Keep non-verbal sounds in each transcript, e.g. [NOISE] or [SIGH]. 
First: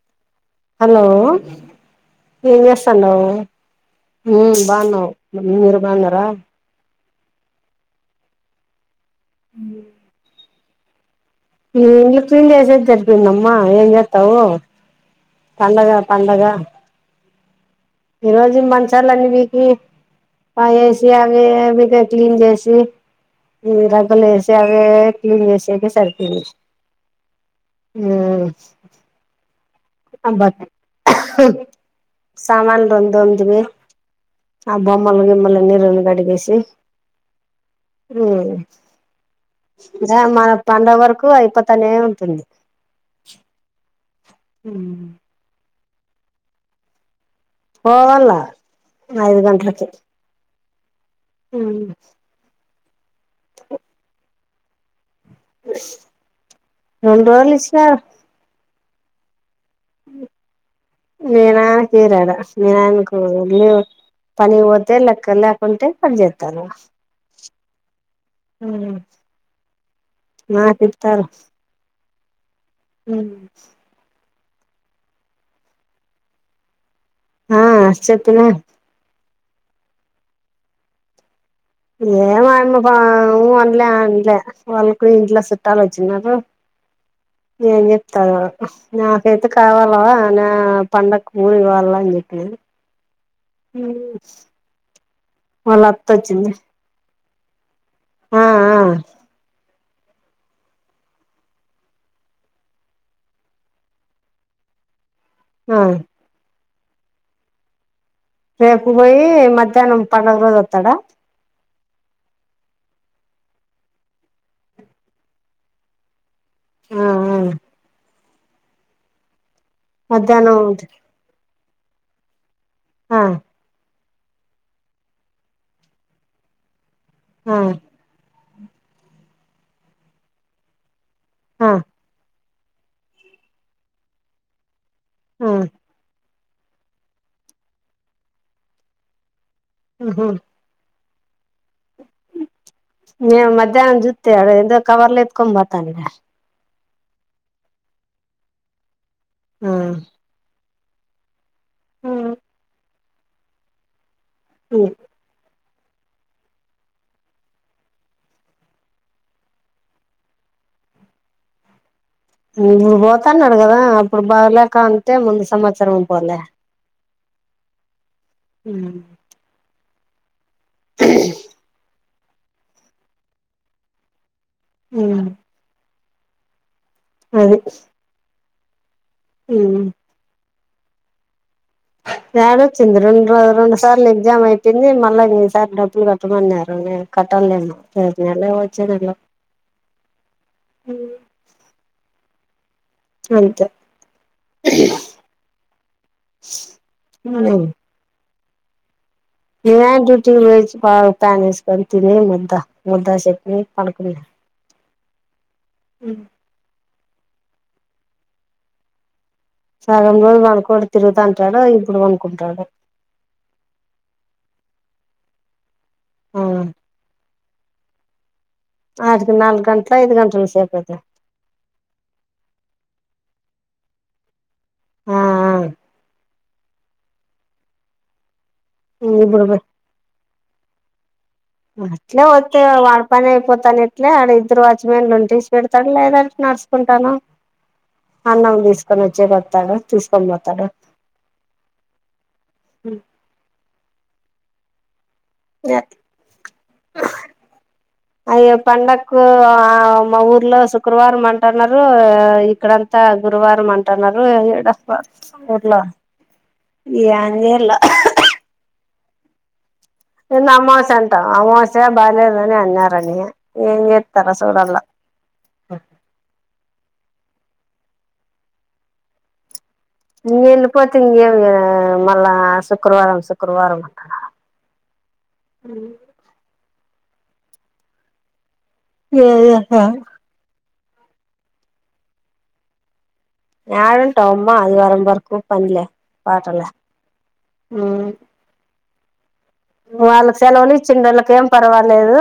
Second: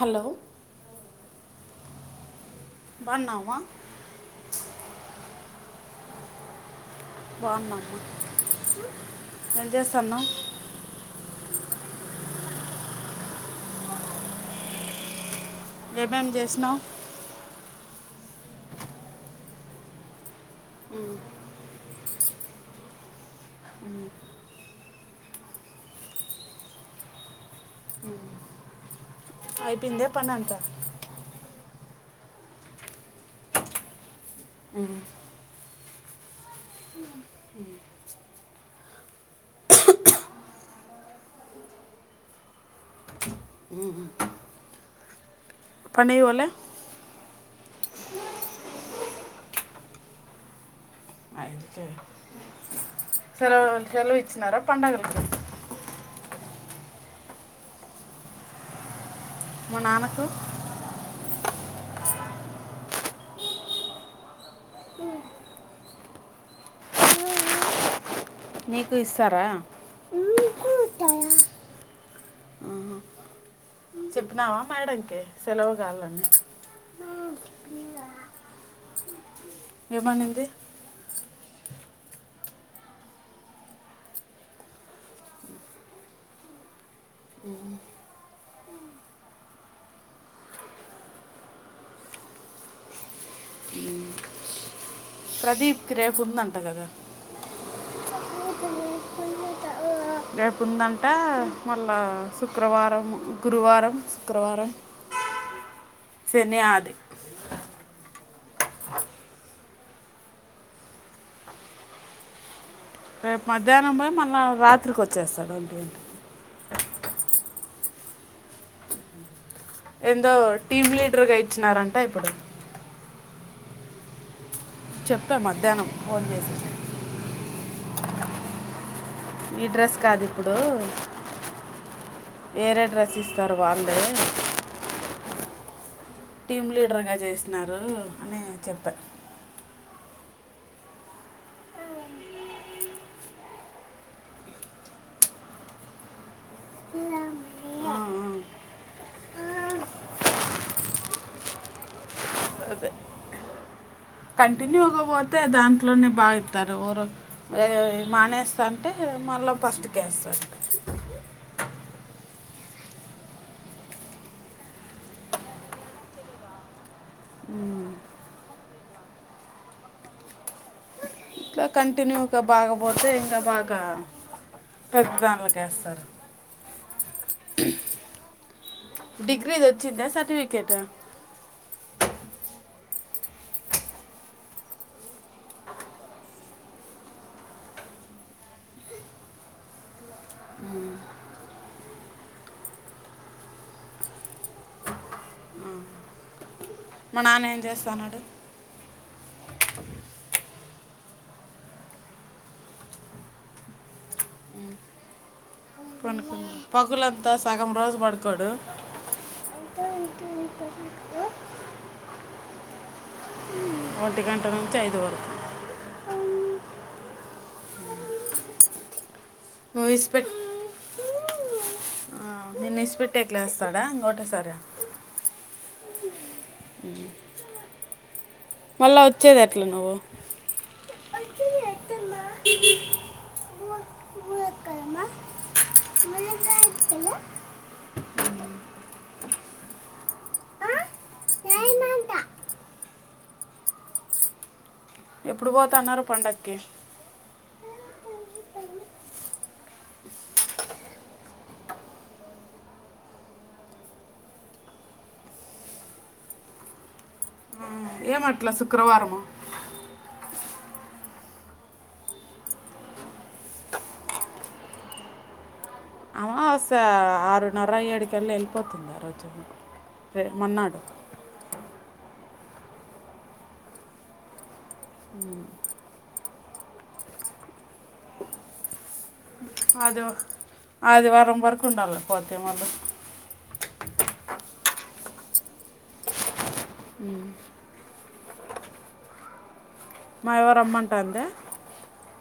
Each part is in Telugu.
హలో హలో ఏం చేస్తాన్నావు బాగున్నావా ఉమ్ బాగున్నావ్ మీరు బాగున్నారా బ అ ఏం చేస్తున్నావు ఇ ఇల్లు క్లీన్ చేసికి సరిపోయింది అమ్మా ఏం చేతావు పండగ ఏమేం పండగ చేసినావు ఈ రోజు మంచాలనీ పికి ఆ ఏసి అవి అవి తెప్ క్లీన్ చేసి రగలు వేసి అవే అవే క్లీన్ చేసేది సరిపోంది అయిపోయింద పన్నంత సామాన్ రెండు తొమిటిమి ఆ బొమ్మలు గిమ్మలు అని రెండు గడిగేసి మన పడుగ వరకు అయిపోతనే ఉంటుంది హ పనికి పోలే పోవాల ఐదు గంటలకి అ సలవు సలవుచ్చినారా పండగకి రెండురోజులు ఇచ్చినారు మా నాన్న కు మీ నయనకి ఇయ్యారు యాడ మీ నయనాకు పనికి పోతే లెక్క లేకుంటే పని చేస్తారు నీకు ఇస్తారా నాకు ఆహా. హ చెప్పినావా మేడంకి సెలవు కావాలని ఆ చెప్పిన ఏం అనింది ఏమమ్మఊ అనలే అనలే వాళ్ళకు ఇంట్లో చుట్టాలు వచ్చినరూ నేం చెప్తారు నాకైతే కావాల నా పండగకి ఊరుకి ఇవ్వాల అని చెప్పినను ప్రదీప్కి రేపుందంట కదా ఆ ఆ రేపు ఉందంట మళ్ళా శుక్రవారం గురువారం శుక్రవారం ఆ న్యాది రేపు పోయి మధ్యాహ్నం పండగ రొజు వత్తడా రేపు మధ్యాహ్నం పోయి మళ్ళా రాత్రికి వచ్చేస్తాడు ఒంటిగంటాకి ఆ ఎందో మధ్యాహ్నం టీమ్ లీడర్ కై వచ్చినారంటే ఇప్పుడు ఓ చెప్పా మధ్యాహ్నం ఫోన్ చేసి ఆ ఈ డ్రెస్ కాదు ఇప్పుడు ఆ వేరేడ్రస్ ఇస్తారు గా వల్లే వొన్ టీమ్ లీడర్గా చేసినారు అని చెప్పా ఉహో మే మధ్యాహ్నం జుత్తివా వాడు ఎందో కవర్లో ఎత్తుకొని పొతాండే ఆ, ఆ. ఆ ఆ కంటిన్యూగ పొతే ద్యాన్ అట్లన్న బాగా ఇత్తారు ఆ మానేస్త అంటే మళ్ళీ ఫస్ట్ కీ వేస్తారు ఇప్పుడు పోతున్నాడు కదా అప్పుడు బాగలేక అంటే ముందు సంవత్సరం పోలే వును అ ఇట్లే కంటిన్యూ గా బాగపోతే ఇంకా బాగా పెద్ద దాన్లోకేస్తారు ఓహో డిగ్రీ ది వచ్చిందా సర్టిఫి క్రికెటా యడ వచ్చింది రెండు రెండు సార్లు ఎగ్జామ్ పెట్టింది మళ్ళా ఈసారి డబ్బులు కట్టమన్నారు కట్టాలి ఇంకా రేపు నెల వచ్చే నెల ఎంత మా నాన్న ఏం చేస్తాన్నాడు ఒవర్ డ్యూటీ చేసి బాగ ఫ్యాన్ వేసుకోనీ తిని ముద్దా ముద్దా చెట్ని తిని పడుకున్నాడు పనుకున్న పకులబ్ సగం రోజు పడుకోడు సగంలో పడుకోడు తిరుగుతంటాడు ఇప్పుడు పనుకుంటాడు ఒంటి గంట నుంచి ఐదు వరకు అ అహు [UNINTELLIGIBLE] నాలుగు నువ్వు గంటట్లొ ఐదు ఇసిపెట్ గంటల సేపుఅయితా నిన్ను ఇడిసీ పెట్టి ఎట్లా ఆడుతాడ ఒక్కటే సారి ఆ ఆ అ మళ్ళా వచ్చేది ఇప్పుడు ఎట్లా నువ్వు అట్లే వస్తే వాడి పని అయిపోతాను ఇట్లే వాడ ఇద్దరు వాచమాన్లు ఉంటే ఈడ్చి పెడతాడు లేదంటే నడుచుకుంటాను అన్నం తీసుకొని వచ్చేపోతాడు తీసుకొని పోతాడు ఎప్పుడు పోతున్నారు పండకి అయ్యో పండకు ఆ మా ఊర్లో శుక్రవారం అంటున్నారు ఇక్కడంతా గురువారం అంటున్నారు ఏడబ్బా ఊర్లో ఏందో ఇళ్ళు ఏమట్లా శుక్రవారము ఇంద అమావస్య అంటా అమావస్య బాలేదని అన్నారని ఏం చేస్తారో చూడాలా వాస ఆరున్నర ఏడుకల్ల్లో వెళ్ళిపోతుంది ఆ రోజు రే న మన్నాడు ఎల్లిపోతే ఇంకేం మల్ళ శుక్రవారం శుక్రవారం ఆది ఏ ఆదివారం వరకు ఉండలి పోతే మళ్ళ యాడుంటం అమ్మ ఆదివారం వరకు పనిలే పాటలే హ్మ్ వాళ్ళకీ ఎవరు సెలవులు ఇచ్చింది రమ్మంటుందే వాళ్లకేం పర్వాలేదు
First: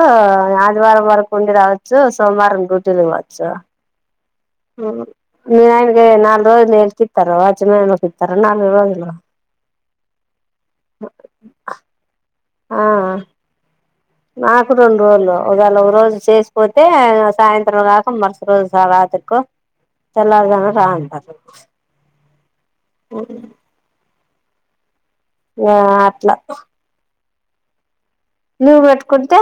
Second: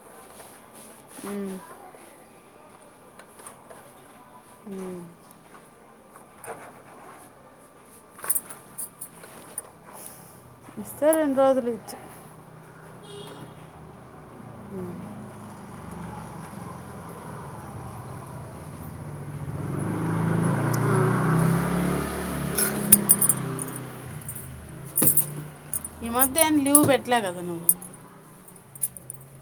శుక్రవారం వరకు ఉండి రావచ్చు సోమవారం రోటలు వాచ్చ నాలుగు రోజులు ఎంతిస్తారు వచ్చినరోజు ఇస్తారు నాలుగు రోజులు మస్ రెండూ రోజులీచ్చ ఆ నాకు రెండు రోలు ఒకవేళ ఒక రోజు చేసిపోతే సాయంత్రం కాక మరుసటి రోజు రాత్రిక తెల్లారుదని రా అంటారు ఇగ ఈ అట్లా మధ్యం లీవ్ పెట్టలే కదా ధన్వా లీవ పెట్టుకుంటే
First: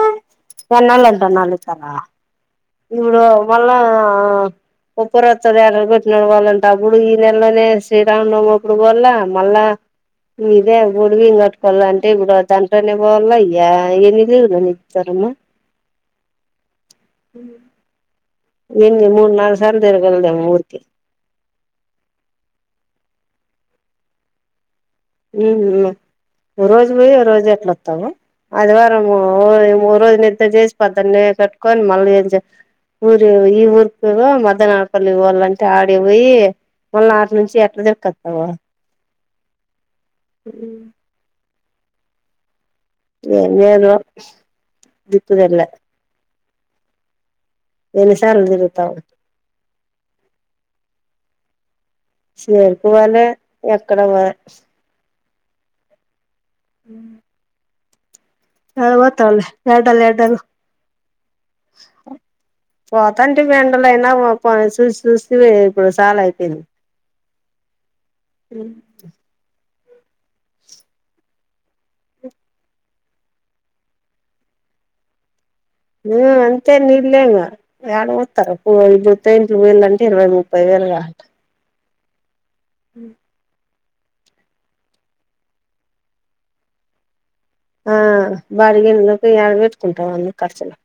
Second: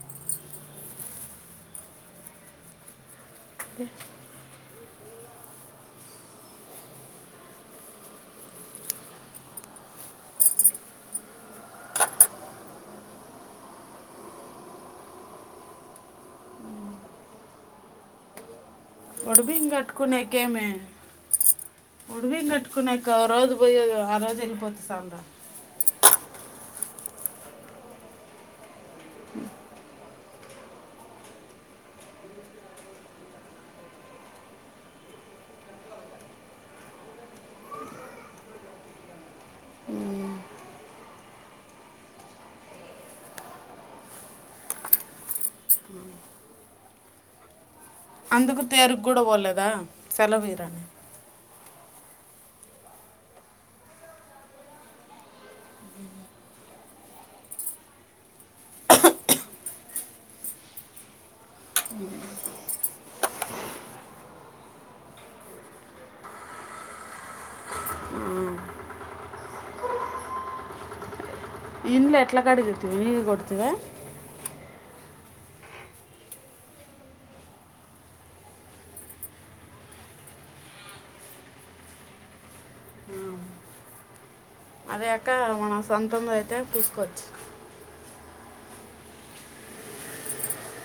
జన్నాలంట నాలుగు తార ఈడు వళ్ళ ఉప్పురత్త ఎర కొట్టినడకోవాలంటే అప్పుడు ఈ నెలలోనే శ్రీరామనవమ ఇప్పుడు పోల్ మళ్ళా ఇ ఇదే బడివి కట్టుకోవాల అంటే ఇప్పుడు దాంట్లోనే పోవల ఇయె ఎన్ని లేనితారుమ్మా ఉ ఓడి బియ్యం తిరగలదేమో కటుకునికేమి ఊరికి ఓడి బియ్యం కటుకునిక అజ పోయ ఆ రోజు వెలిపోతా ఉ ఓ రోజు పోయి ఓ రోజు ఎట్ల వస్తావు ఆదివారంము ఓ రోజు నిద్ర చేసి పద్ద్దన్న కట్టుకొని మళ్ళీ ఊరి ఈ ఊరికి మధ్యానడపల్లి వాళ్ళంటే ఆడి పోయి మళ్ళీ ఆటి నుంచి ఎట్లా దక్కొస్తావా ఏదో దిక్కుదేళ్ల ఎన్నిసార్లు అందుకు తిరుగుతావు తేరుగు గుడ పోలేదా సెలవీరని చేరుకోవాలె ఎక్కడ [UNINTELLIGIBLE] ఉ [UNINTELLIGIBLE] ఎడలు ఎడలు పోతాంటే ఎండల అయినా చూసి చూసి ఇప్పుడు చాలా అయిపోయింది ఇండ్లు ఎట్ల కడిగితివి [UNINTELLIGIBLE] కొడుతీవ ఆ అంతే నీలే ఇంగా ఏడ వస్తారు ఇ తది వేలు అంటే ఇరవై ముప్పై వేలు కాళ్ళ ఉ అదే అక్క మన సొంతము అయితే పూసుకొచ్చు ఆ బాగిగిండ్లకు యాడ పెట్టుకుంటావూ ఖర్చులు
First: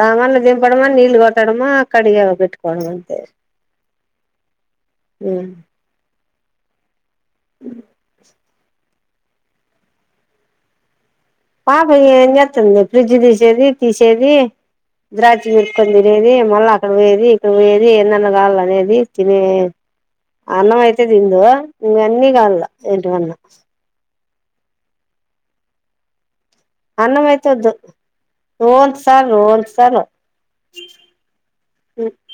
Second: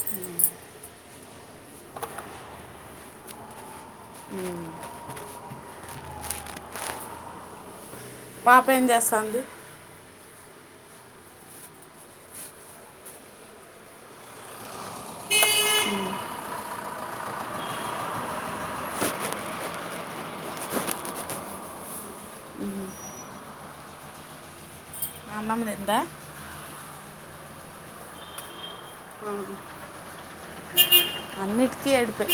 సామాన్లు దింపడమా నీళ్ళలు కొట్టడమా అక్కడిగా పెట్టుకోవడం అంతే పాప ఏం చేస్తాంది పాప ఏం చేస్తుంది ఫ్రిడ్జ్ తీసేది తీసేది ద్రాచి పెకోని తినేది మళ్ళా అక్కడ పోయేది ఇక్కడ పోయేది ఎన్నన్నా కాల అనేది తినే అన్నం అయితే తిందో ఇ అన్న కాాల ఇంటివన్న అన్నం తిందా అన్నం అయితే ఒద్దు రోంత సాల్ రోంత్ సాల్ కేడుపే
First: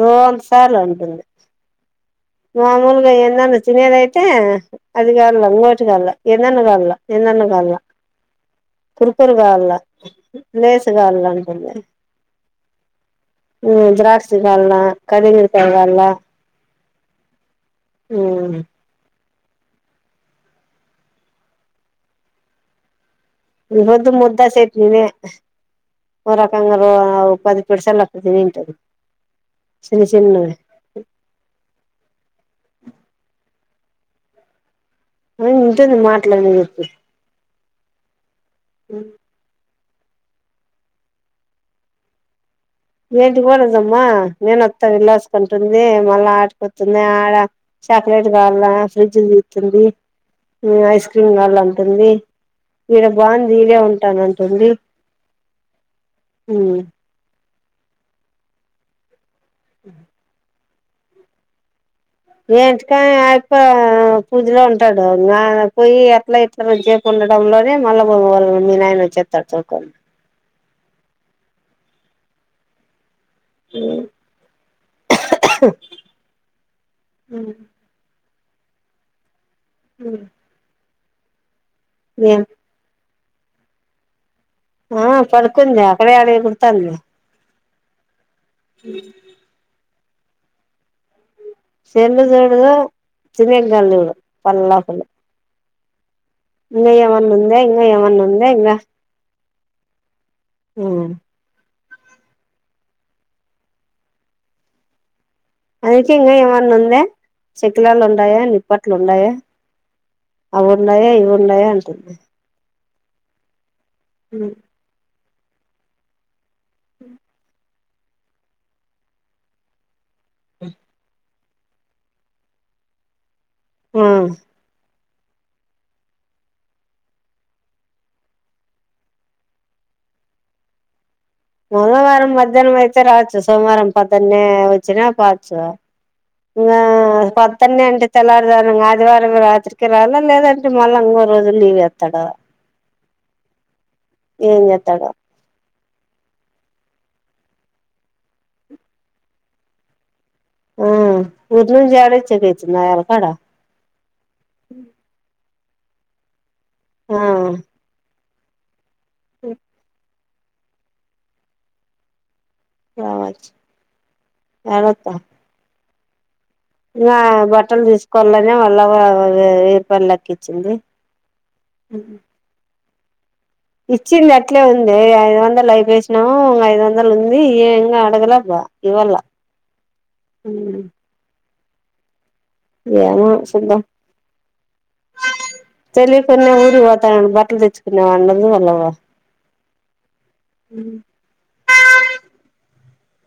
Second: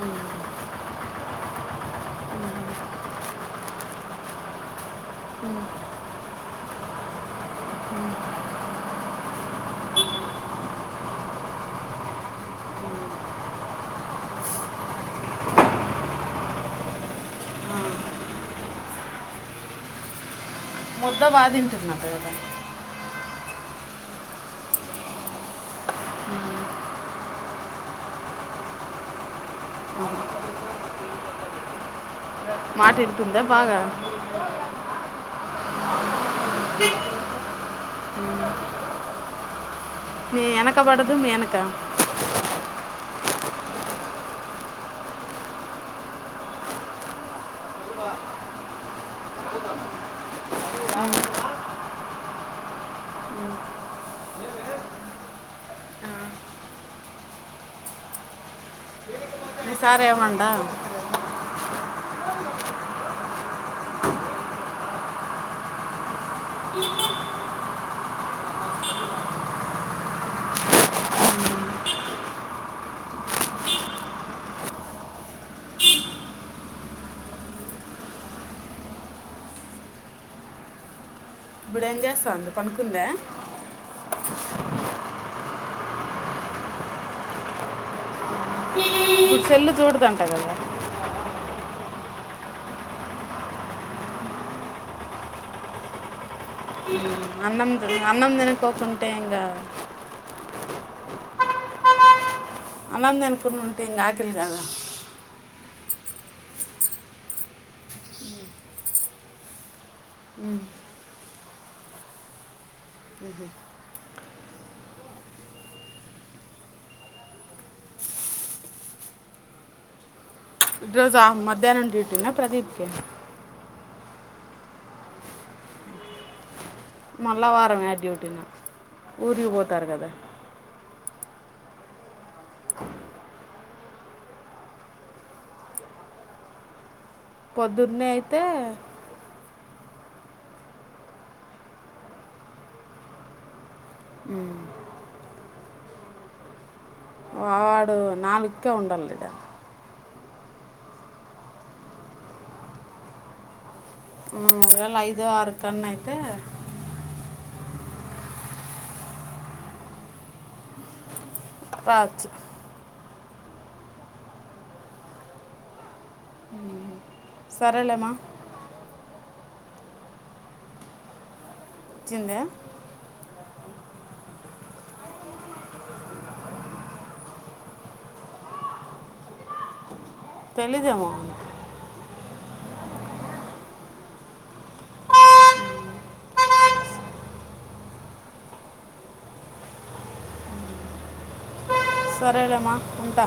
రోంత్ సాల్ అంటుంది మామూలుగా ఎందన్న తినేదైతే అది కావాల అంగోటి కావల ఎందన్నా కావాల ఎందన్న కాళ కుర్కురు కావాల లేసు కావాల అంటుంది ద్రాక్ష కాల కాలందరి కాయ్ కాల ఉ ముద్ద బాగ తింటుంది అంట కదా ఈ పొద్దు ముద్దా చట్నీ నే ఓరకంగా పది పిడుసాల తినింటది చిన్న చిన్న వి మాటింటుందా బాగ ఉ ఇంటుంది మ [UNINTELLIGIBLE] ఉ స మీ ఎనక పడదు మీ ఎనక ఏంటి కూడాదమ్మా నేనుత్తా వెళ్లాసుకుంటుంది మళ్ళా ఆడటుకొతుంది ఆడ చాక్లెట్ కావాల ఫ్రిడ్జ్ దితుంది ఐస్ క్రీమ్ కావాలంటుంది ఈడ బాగు దీడ ఉంటానుంటుంది మీ సార్ ఏమండ ఏంటికాని ఆ యాప పూజలో ఉంటాడు పోయి ఎట్లా ఇట్ల చేపు ఉండడంలోనే మళ్ళ మీ నాయన వచ్చేస్తాడు చూకని ఉ ఇప్పుడు ఏం చేస్తాంది పనుకుందా ఆ పడుకుంది అక్కడే అడ ఎగురుతాంది ఇప్పుడు సెల్ చూడదా గద చెల్ చూడుదు [UNINTELLIGIBLE] చూడు పళ్ళ పోగులు అన్నం ఇంగా ఏమన్నా అన్నం ఉందా తినకోకుంటే ఇంగా ఆ అన్నం తింకునుంటే ఉంటే ఇంకా ఆకలి కాద అందుకే ఇంకా ఏమన్నా ఉందా చెక్కిలాలు ఉన్నాయా నిప్పట్లు ఉన్నాయా అవున్నాయా ఇవి ఉన్నాయా అంటుంది అ ఉ ఈరోజు అహమద్ మధ్యాహ్నం చేసిన్న ప్రదీప్ కి ఆ మళ్ళా వారం ఏ డ్యూటీనో ఊరికిపోతాడు కదా మంగవారం మధ్యాహ్నం అయితే రావచ్చు సోమవారం పద్దన్నే వచ్చిన పాచ్చు ఇంగా పద్దన్నే పొద్దున్నే అంటే అయితే తెల్లారుదన ఆదివారం రాత్రి ఇక్కరాలా లేదంటే మళ్ళా ఇంగో రోజులు లీవ్ వేత్తడు ఏం ఉమ్, చెత్తడో నాలుక్కే ఉండాలి కదా ఉ ఊరిలోంచాడ వచ్చ క వచ్చిందయాలకాడ ఉ ఒకవేళ ఐదు, ఆరు తన్న అయితే ఆ ఓ పాచ్ పాచ్ జాగ్రత్త ఇంగా బట్టలు సరేలేమా తీసుకోవాలనే వాళ్ళ అవ్వ ఏపల్లకిచ్చింది చిందే ఇచ్చింది అట్లే ఉంది ఐదు వందలు అయిపోసినాము ఇంగ ఐదు వందలు ఉంది ఏ ఇంగ అడగల బ్బా ఇవ్వళ్ళ తెలిదేమో ఏమో చూద్దాం తెలికున్న ఊరి పోత బట్టలు తెచ్చుకున్నవు అనరు వాళ్లు ఉ సరేలేమా ఉంటా